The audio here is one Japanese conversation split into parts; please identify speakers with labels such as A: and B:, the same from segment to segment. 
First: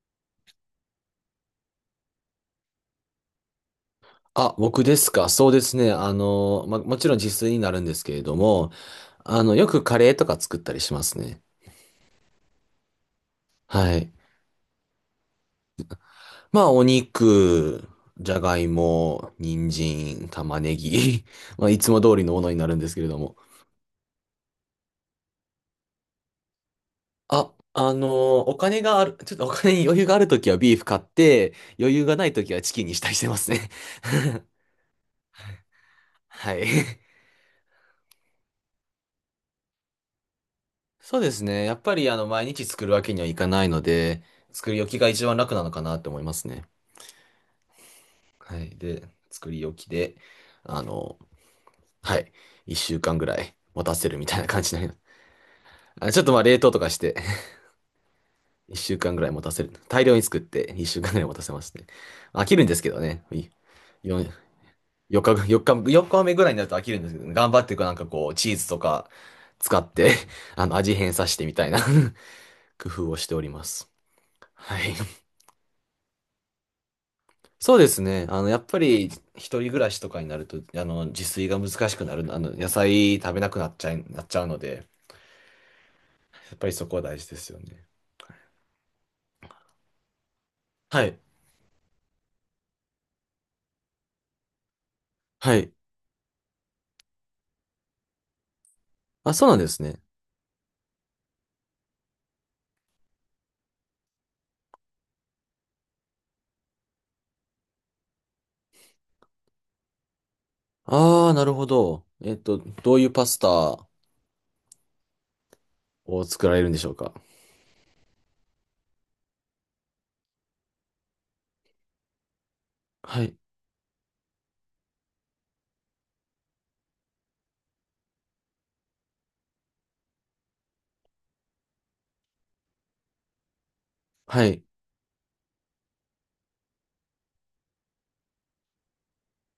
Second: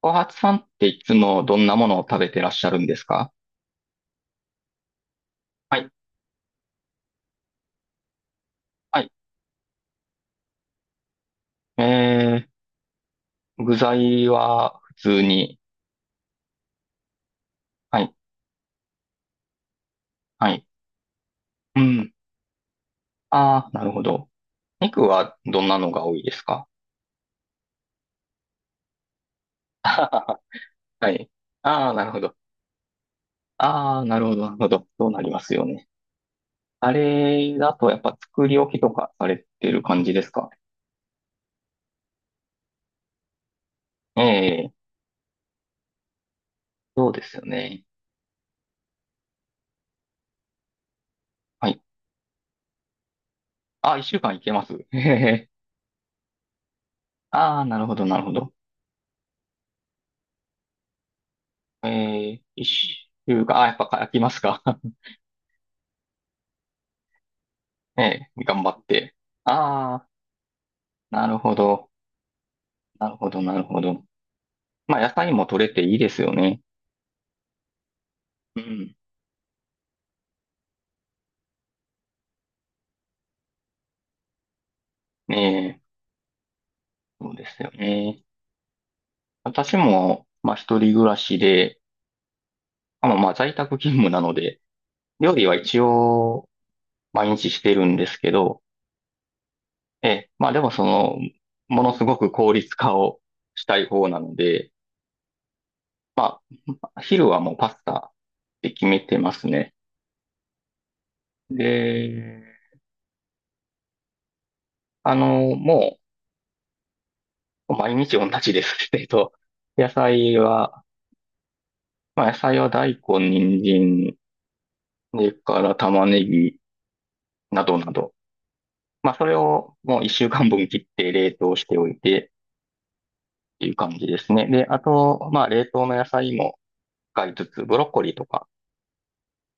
A: 小初さんっていつもどんなものを食べてらっしゃるんですか？
B: あ、僕ですか。そうです
A: はい、
B: ね。もちろん自炊になるんですけれども、
A: はい。
B: よくカレーとか作ったりしますね。
A: え具
B: はい。
A: 材は普通に。
B: まあ、お肉、
A: はい、
B: じゃがいも、人参、
A: は
B: 玉
A: い。
B: ねぎ、まあ、い
A: う
B: つも
A: ん。
B: 通りのものになるんですけれども。
A: ああ、なるほど。肉はどんなのが多いですか？
B: あ、お金がある、ちょっとお金に余裕がある
A: あー
B: ときはビーフ買 っ
A: はい。
B: て、
A: ああ、
B: 余裕
A: なる
B: が
A: ほ
B: ない
A: ど。
B: ときはチキンにしたりしてますね。
A: ああ、なるほど、なるほど。そうなりますよね。
B: はい。
A: あれだとやっぱ作り置きとかされてる感じですか？
B: そうですね。やっぱり、毎日作るわけにはいかないの
A: え
B: で、
A: え、
B: 作り置きが一番楽なのかなって思いますね。
A: そうですよね。
B: はい。で、作り置きで、あの、
A: はい。
B: はい。一週間ぐらい持
A: あ
B: た
A: あ、一
B: せる
A: 週
B: み
A: 間
B: た
A: い
B: いな
A: け
B: 感
A: ます。
B: じになり
A: へ
B: ま
A: へ
B: す。
A: へ。
B: あ、ちょっとまあ冷凍とかして
A: ああ、なるほど、なるほど。
B: 一週間ぐらい持たせる。大量に作って一週間ぐらい持たせますね。
A: えー、
B: 飽き
A: 一
B: るんですけどね。
A: 週
B: い
A: が、あ、やっぱ書き
B: よ
A: ますか？
B: 4日ぐ、日、4日目ぐらいになると飽きるんですけどね、頑張ってこうなん かこう、チー
A: 頑
B: ズ
A: 張
B: と
A: っ
B: か
A: て。
B: 使っ
A: ああ、
B: て 味変
A: な
B: さ
A: る
B: せてみ
A: ほ
B: たいな
A: ど。
B: 工
A: な
B: 夫
A: る
B: をし
A: ほ
B: てお
A: ど、
B: り
A: なる
B: ま
A: ほ
B: す。
A: ど。
B: はい。
A: まあ、野菜も取れていいですよね。
B: そうですね。や
A: う
B: っぱ
A: ん。
B: り、一人暮らしとかになると、自炊が難しくなる、野菜食べなくなっちゃうので、
A: ねえ、
B: やっぱりそこは大事
A: そう
B: で
A: で
B: すよ
A: すよ
B: ね。
A: ね。私も、まあ、一人
B: は
A: 暮ら
B: い。
A: しで、あ、まあ在宅勤務なので、料理は
B: はい。
A: 一応、毎日してるんですけど、
B: あ、そうなんですね。
A: ええ、まあ、でもその、ものすごく効率化をしたい方なので、まあ、昼はもうパスタって決めてますね。
B: ああ、なるほど。
A: で、
B: どういうパスタ
A: も
B: を作られるんでしょうか。
A: う、毎日同じです。野菜は、まあ野菜は大
B: は
A: 根、
B: い。
A: 人参、それから玉ねぎなどなど。まあそれをもう一週間分切って冷凍しておいてっていう感じです
B: は
A: ね。
B: い。
A: で、あと、まあ冷凍の野菜も使いつつ、ブロッコリーとか、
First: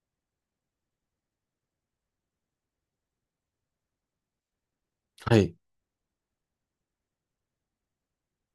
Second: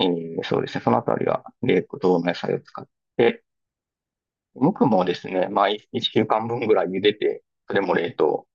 A: そうですね、そのあたりは冷凍の野菜を使って、無くもです
B: は
A: ね、
B: い。
A: まあ一週間分ぐらい茹でて、それも冷凍。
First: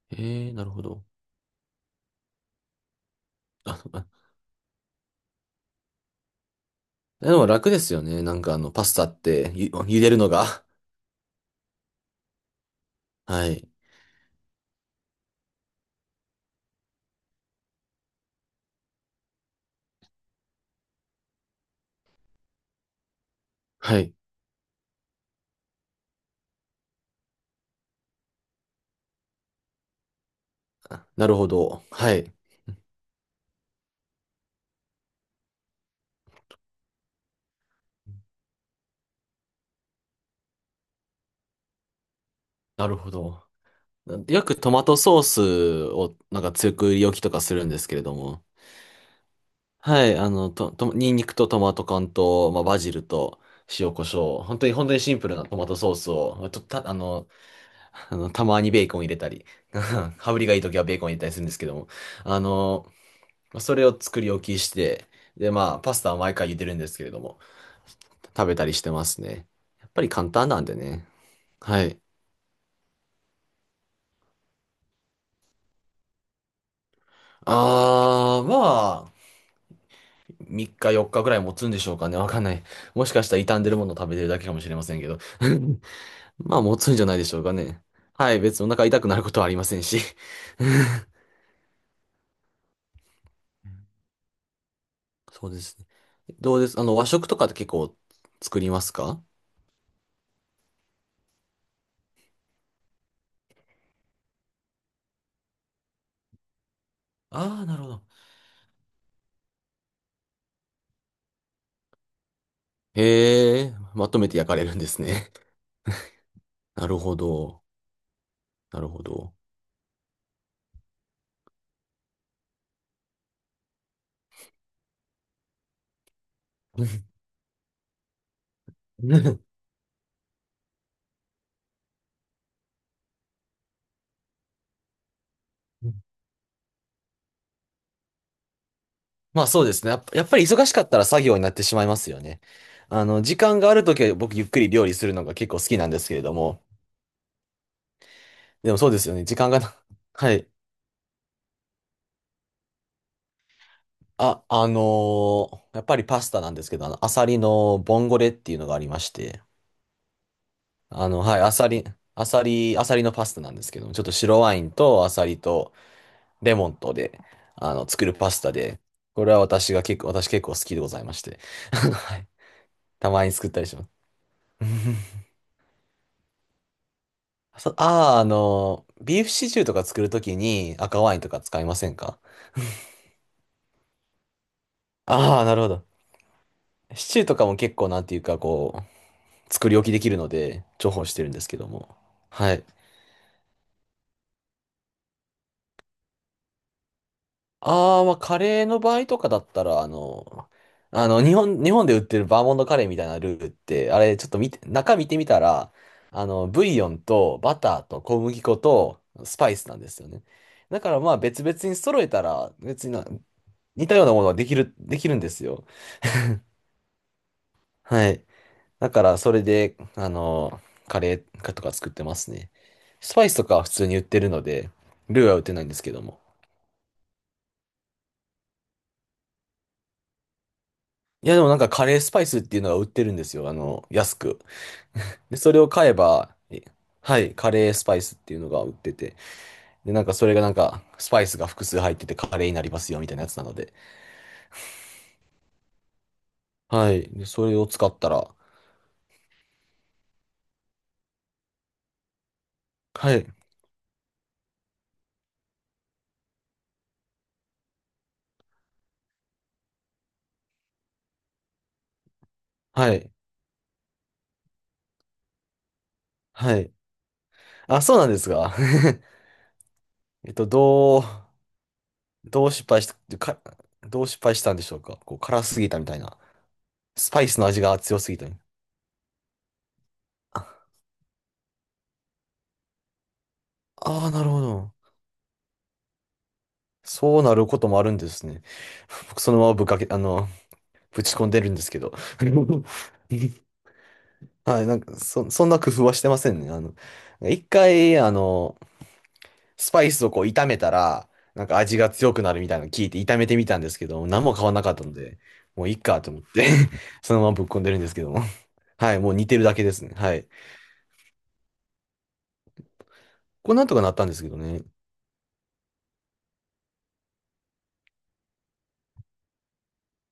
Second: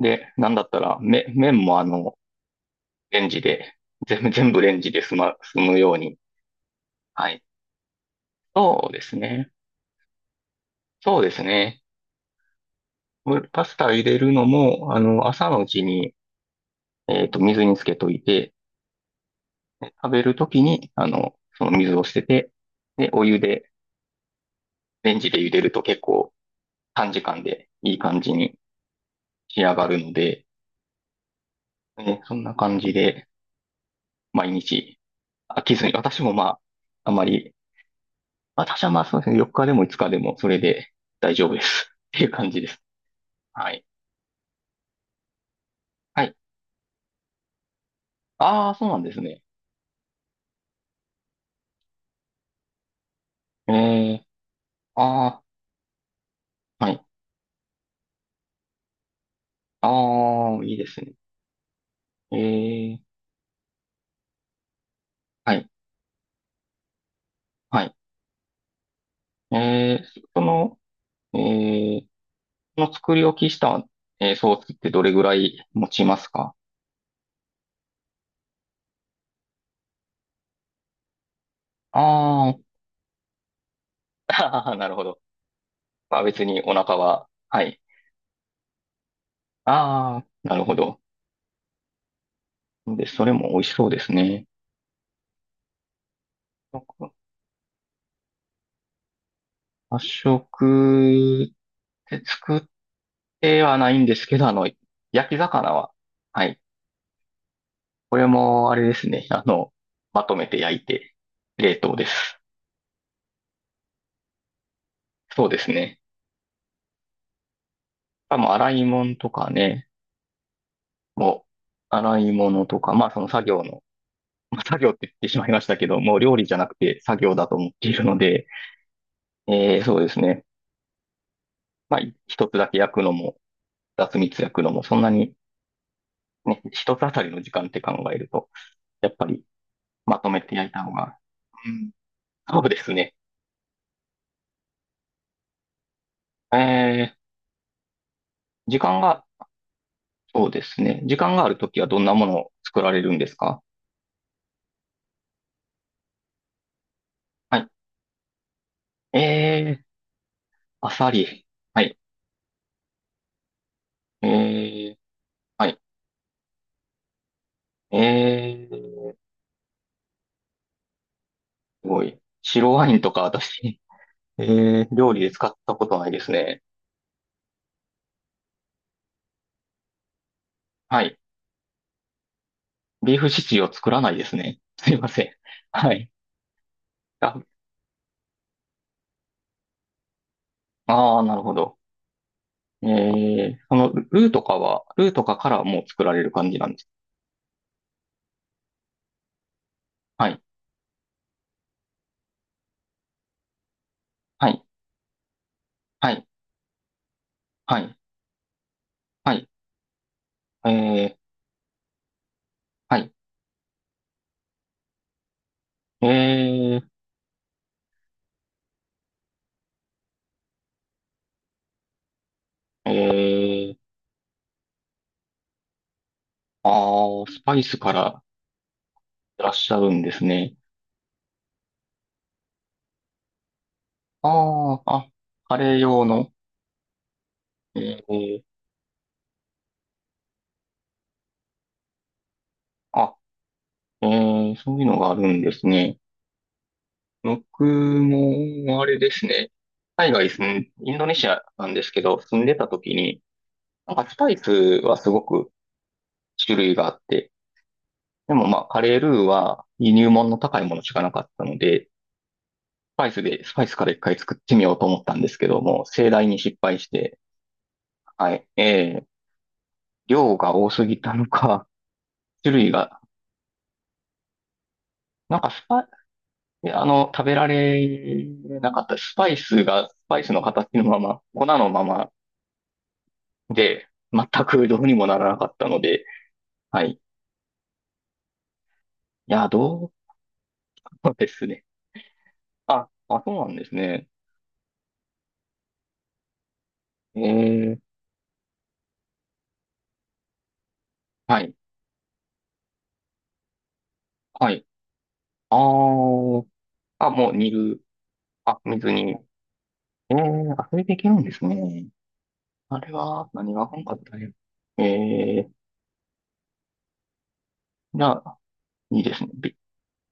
A: で、な
B: ええ、
A: んだ
B: な
A: っ
B: る
A: た
B: ほ
A: ら、
B: ど。
A: 麺もレンジで、
B: あ、あ
A: 全部レンジで済むように。は
B: で
A: い。
B: も楽ですよね。なんかパ
A: そう
B: ス
A: で
B: タっ
A: す
B: て
A: ね。
B: 茹でるのが。
A: そうですね。
B: は
A: パ
B: い。
A: スタ入れるのも、朝のうちに、水につけといて、で食べるときに、その水を捨てて、で、お湯で、
B: はい。
A: レンジで茹でると結構短時間でいい感じに仕上がるので、
B: あなるほど。は
A: ね、
B: い。
A: そんな感じで毎日飽きずに、私もまあ、あまり、私はまあそうですね、4日でも5日でもそれで大丈夫です。っていう感じです。
B: なるほど。
A: はい。
B: よくトマトソースを
A: はい。
B: なんか強く売り置きとかするんですけれども。
A: ああ、そうなんですね。
B: はい、あの、と、と、ニンニクとトマト缶と、まあ、バジルと
A: え
B: 塩コシ
A: え、
B: ョウ。本当に、本当にシンプル
A: あ
B: なトマトソースを、と、
A: あ、
B: た、
A: は
B: あ
A: い。
B: の、たまにベーコン入れたり、羽振りがい
A: あ
B: い
A: あ、いい
B: 時は
A: で
B: ベー
A: す
B: コン入
A: ね。
B: れたりするんですけども。あ
A: え
B: の、
A: え、
B: まあそれを作り置きして、で、
A: はい、
B: まあ、パスタは毎回茹でるんですけれども、
A: はい。
B: 食べたりしてますね。
A: え
B: やっぱ
A: え、
B: り簡
A: そ
B: 単なんで
A: の、
B: ね。は
A: え
B: い。
A: え、その作り置きした、ソースってどれぐらい持ちますか？
B: まあ、3日4日ぐらい持つんでしょう
A: あ
B: かね。わかんな
A: ー
B: い。もしかしたら傷んでるものを食べてるだけかもし
A: あ
B: れ
A: ー、
B: ま
A: なる
B: せん
A: ほ
B: けど。
A: ど。まあ別
B: まあ
A: にお
B: 持つん
A: 腹
B: じゃないで
A: は、
B: しょうか
A: はい。
B: ね。はい、別にお腹痛くなることはありませんし。
A: ああ、なるほど。で、それも美味しそうですね。
B: そうですね。どうです和食とかって結構作りますか？
A: 発色って作ってはないんですけど、焼き魚は、はい、
B: ああー、なるほど。
A: これも、あれですね。まとめて焼いて、冷凍です。
B: へえ、まとめて焼かれるんですね。
A: そうですね。
B: なるほど。
A: あ、洗
B: な
A: い
B: るほ
A: 物と
B: ど。
A: かね、もう、洗い物とか、まあその作業の、まあ、作業って言ってしまいましたけど、もう料理じゃなくて作業だと思っているので、そうですね。まあ、一つだけ焼くのも、二つ三つ焼くのも、そんなに、ね、一つあたりの時間って考えると、やっぱり、
B: まあそうですね。
A: ま
B: やっ
A: と
B: ぱ
A: め
B: り
A: て
B: 忙
A: 焼い
B: しか
A: た
B: っ
A: 方
B: たら
A: が、
B: 作業になって
A: う
B: しまい
A: ん、
B: ますよね。
A: そうですね。
B: 時間があるときは僕ゆっくり料理するのが結構好きなんですけれども、
A: えー、
B: で
A: 時
B: もそうで
A: 間
B: すよ
A: が
B: ね。時間がな、は
A: そ
B: い。
A: うですね。時間があるときはどんなものを作られるんですか？
B: あ、やっぱりパスタなんですけど、アサリ
A: はい。
B: のボンゴレっていうのがありまして、
A: えー、アサ
B: はい、
A: リ。はい。
B: アサリのパスタなんですけど、ちょっと
A: え
B: 白ワイン
A: ー、
B: とアサリ
A: は
B: と
A: い。
B: レモンとで、作るパスタ
A: え
B: で、
A: ー、
B: これは私結構好きでございまして、
A: すご
B: は
A: い。
B: い。
A: 白ワイン
B: た
A: とか
B: まに作ったりし
A: 私、
B: ます。
A: え料理で使ったことないですね。
B: そああ、あのー、ビーフシチューとか作るときに赤
A: は
B: ワ
A: い。
B: インとか使いませんか？
A: ビーフシチューを作らないですね。すいません。
B: ああー、なるほど。
A: はい。
B: シチューと
A: あ、
B: かも結構なんていうか作り置きできるので、重宝し
A: あ
B: て
A: ー、
B: るん
A: な
B: で
A: る
B: す
A: ほ
B: けど
A: ど。
B: も。はい。
A: えルーとかからもう作られる感じなんです。
B: ああ、まあ、カレーの場合とかだったら、
A: はい。
B: 日本で売ってるバーモントカレーみたいなルーって、あれ、ちょっと
A: は
B: 見て、
A: い。
B: 中見てみたら、
A: はい。
B: ブイヨンとバ
A: は
B: ター
A: い。
B: と小麦粉と
A: は
B: ス
A: い。
B: パイスなんですよね。
A: え
B: だからま
A: ー、
B: あ別々に揃えたら、別に
A: は
B: な
A: い。
B: 似たようなものができる、んですよ。
A: え
B: はい。だからそれで、カレーとか作ってますね。
A: ー、
B: スパイスとかは普
A: えー
B: 通に売ってるので、ルーは売ってないんですけども。
A: ああ、スパイスからいらっしゃるんですね。
B: いや、でもなんかカレースパイスっていうのが売ってるんですよ。安く。
A: ああ、あ、
B: で、そ
A: カ
B: れを
A: レー
B: 買え
A: 用の。
B: ば、はい、カレースパイ
A: え
B: スっていう
A: ー、
B: のが売ってて。で、なんかそれがなんか、スパイスが複数入っててカレーになりますよ、み
A: あ、
B: たいなやつなので。
A: そういうのがあるんですね。
B: はい。で、それ
A: 僕
B: を使ったら、
A: も、あれですね。海外住ん、インドネシアなんですけど、住んでた時
B: は
A: に、
B: い、
A: なんかスパイスはすごく種類があって、でもまあ、カレールーは輸入物の高いものしかなかったので、
B: はい、
A: スパイスから一回作ってみようと思ったんですけども、盛大に失
B: はい。
A: 敗して、
B: あ、そうなんです
A: はい、
B: が。えっ
A: 量
B: と、
A: が多すぎ
B: どう、
A: たのか、
B: どう
A: 種
B: 失
A: 類
B: 敗し
A: が、
B: た、か、どう失敗したんでしょうか。こう、
A: なん
B: 辛
A: か
B: す
A: ス
B: ぎた
A: パ、
B: み
A: い
B: たいな。
A: や
B: スパ
A: 食
B: イ
A: べ
B: ス
A: ら
B: の味が強すぎ
A: れ
B: たみたい
A: なかった。スパイスの形
B: な。
A: のまま、粉のままで、
B: ああー、な
A: 全
B: るほ
A: く
B: ど。
A: どうにもならなかったので、はい。い
B: そうなることもあるんですね。僕、そのま
A: や、
B: まぶっかけ、
A: ど
B: あの、ぶ
A: う
B: ち込
A: で
B: んで
A: す
B: るんで
A: ね。
B: すけど。
A: あ、そうなんですね。
B: はい、なんか、そんな工夫はしてませんね。
A: え
B: 一
A: ー、
B: 回、スパイスをこう炒めたら、
A: は
B: なん
A: い、
B: か味が強くなるみたいなの聞いて炒めてみたんですけど、何も変
A: は
B: わらな
A: い。
B: かったので、
A: あ
B: もういいかと思っ
A: ー、
B: て
A: あ、
B: そのま
A: も
B: ま
A: う
B: ぶっ
A: 煮
B: 込んでるん
A: る。
B: ですけども。
A: あ、水
B: はい、も
A: に。
B: う煮てるだけですね。はい。
A: あ、それでいけるんですね。あれは、
B: こ
A: 何
B: れ
A: が
B: なん
A: あ
B: と
A: か
B: か
A: ん
B: な
A: か
B: っ
A: っ
B: たんで
A: た
B: すけ
A: ね。
B: どね。
A: えー、じゃあ、いいですね。ビ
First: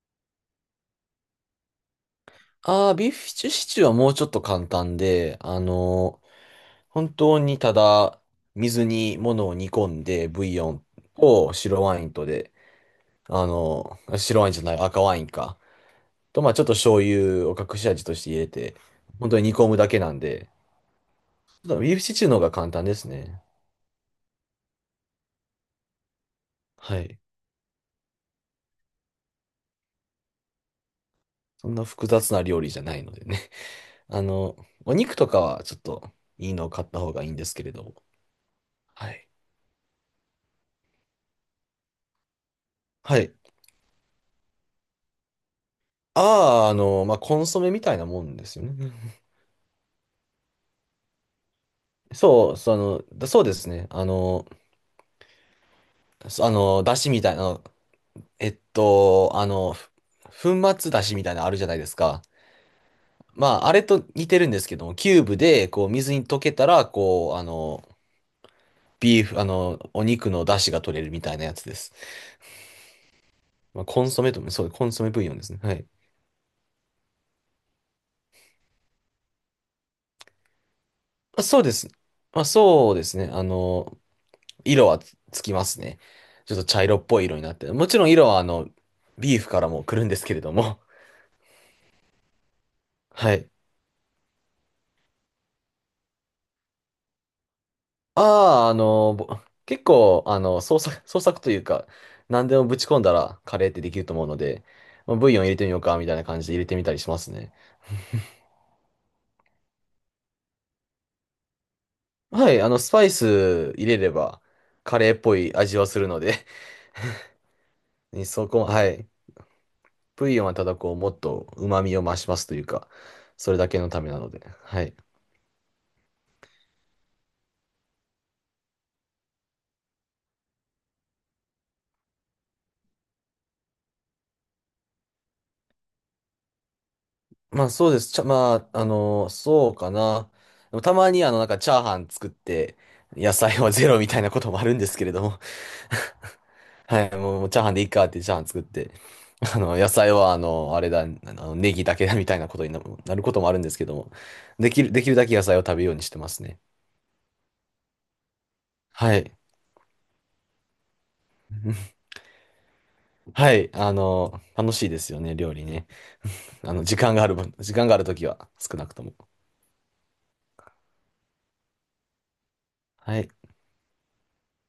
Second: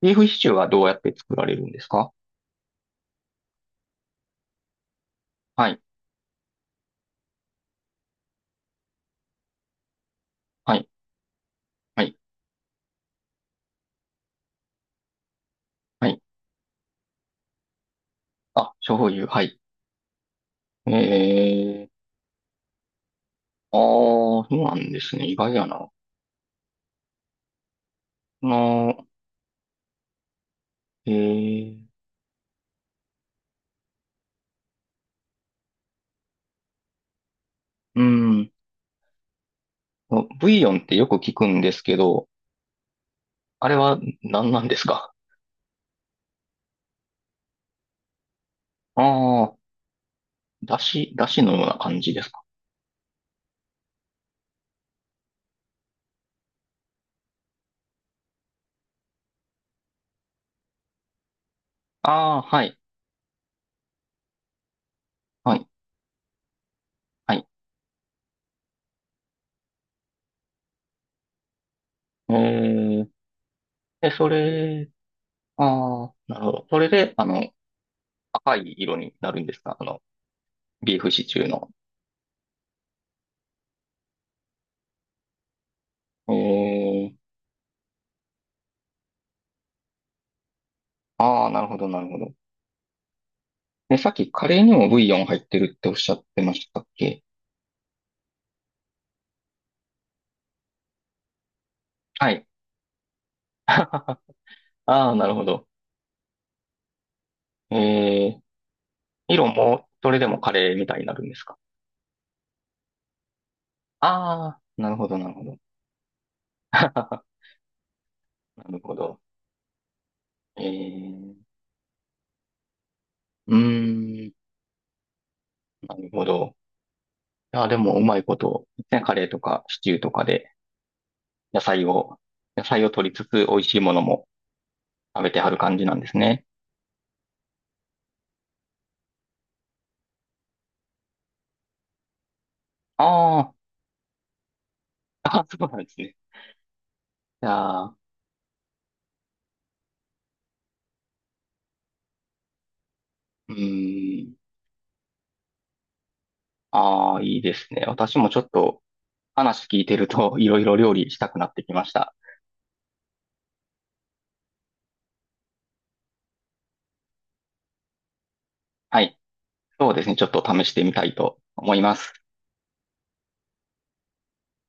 A: ビーフシチューはどうやって作られるんですか？
B: ビーフシチューはもうちょっと簡単で、
A: はい、
B: 本当にただ、水に物を煮込んで、ブイヨ
A: は
B: ン
A: い、
B: と白ワ
A: は
B: イン
A: い。
B: とで、白ワインじゃない、赤ワインか。
A: はい
B: と、まあちょっと醤油を隠し味として入れ
A: あ、
B: て、
A: 醤油、
B: 本当に
A: は
B: 煮
A: い。
B: 込むだけなんで、ちょっと
A: ええ、
B: ビーフシチューの方が簡単ですね。
A: ああ、そうなんですね。意外やな。
B: はい。
A: の、え
B: そんな
A: え、
B: 複雑な料理じゃないのでね。あの、お肉とかはちょっといいのを買った方がいいんですけれども。
A: うん。
B: はい。
A: ブイヨンってよく聞くんですけど、
B: はい。
A: あれは何なんですか？
B: ああ、まあコンソメみたいなもんですよね。
A: ああ、だしのような感じですか？
B: そう、だそうですね。あの、そあの、だしみたいな、えっと、あの、粉末だしみたいなのあるじゃないですか。
A: ああはい、
B: まあ、あれと似てるんですけども、キューブ
A: はい、
B: で、こう、水に溶けたら、
A: は
B: こう、
A: い。
B: ビーフ、あの、お肉の出汁が取れるみたいなやつです。
A: ええ
B: まあ、コン
A: で、
B: ソ
A: そ
B: メとも、そう、コ
A: れ、
B: ンソメブイヨンですね。はい。ま
A: ああ、なるほど。それで、赤い色になるんですか？ビーフシチ
B: あ、
A: ュー
B: そう
A: の。
B: です。まあ、そうですね。色はつきますね。
A: え
B: ちょっと茶色っ
A: え、
B: ぽい色になって。もちろん色は、ビーフからも来るんですけれども。
A: ああ、なるほど、なるほど。
B: はい。
A: で、さっきカレーにもブイヨン入ってるっておっしゃってましたっけ？
B: ああ、結構、創作というか、
A: はい。
B: 何でもぶち込んだらカレーってできると思うので、
A: ああ、
B: まあ
A: な
B: ブイ
A: る
B: ヨ
A: ほ
B: ン入れて
A: ど。
B: みようか、みたいな感じで入れてみたりしますね。
A: ええ、色も、それでもカレーみたいになるんですか？
B: はい、スパイス入れれば、
A: ああー、なる
B: カ
A: ほ
B: レー
A: ど、
B: っ
A: なる
B: ぽ
A: ほ
B: い
A: ど。
B: 味はするので そ
A: な
B: こ
A: る
B: は。
A: ほど。
B: ブイヨンは
A: え
B: ただこう、もっ
A: え、
B: と旨味を増しますというか、そ
A: う
B: れだけのためな
A: ー
B: の
A: ん、
B: で。はい。
A: なるほど。いや、でも、うまいこと、ね、カレーとかシチューとかで、野菜を、野菜を取りつつ、美味しいものも食べてはる感じなんですね。
B: まあ、そうです。まあ、そうかな。でもたまに、なんか、チャーハン作って、野
A: あ
B: 菜はゼロみたいなこともあるんですけれど
A: あ、
B: も。
A: あそうなんですね。い
B: はい、も
A: や
B: うチャーハンでいい
A: ー、
B: かってチャーハン作って、野菜は、あれだ、ネギだけだみたいなことになることもあ
A: う
B: るんですけども、
A: ーん、
B: できるだけ野菜を食べようにしてますね。
A: ああ、いいですね。私もちょっと、
B: はい。
A: 話聞いてると、いろいろ料理したくなってきまし た。
B: はい。楽しいですよね、料理ね。時間がある分、時間があるときは、少なく
A: は
B: とも。
A: い。そうですね。ちょっと試してみたいと思います。
B: はい。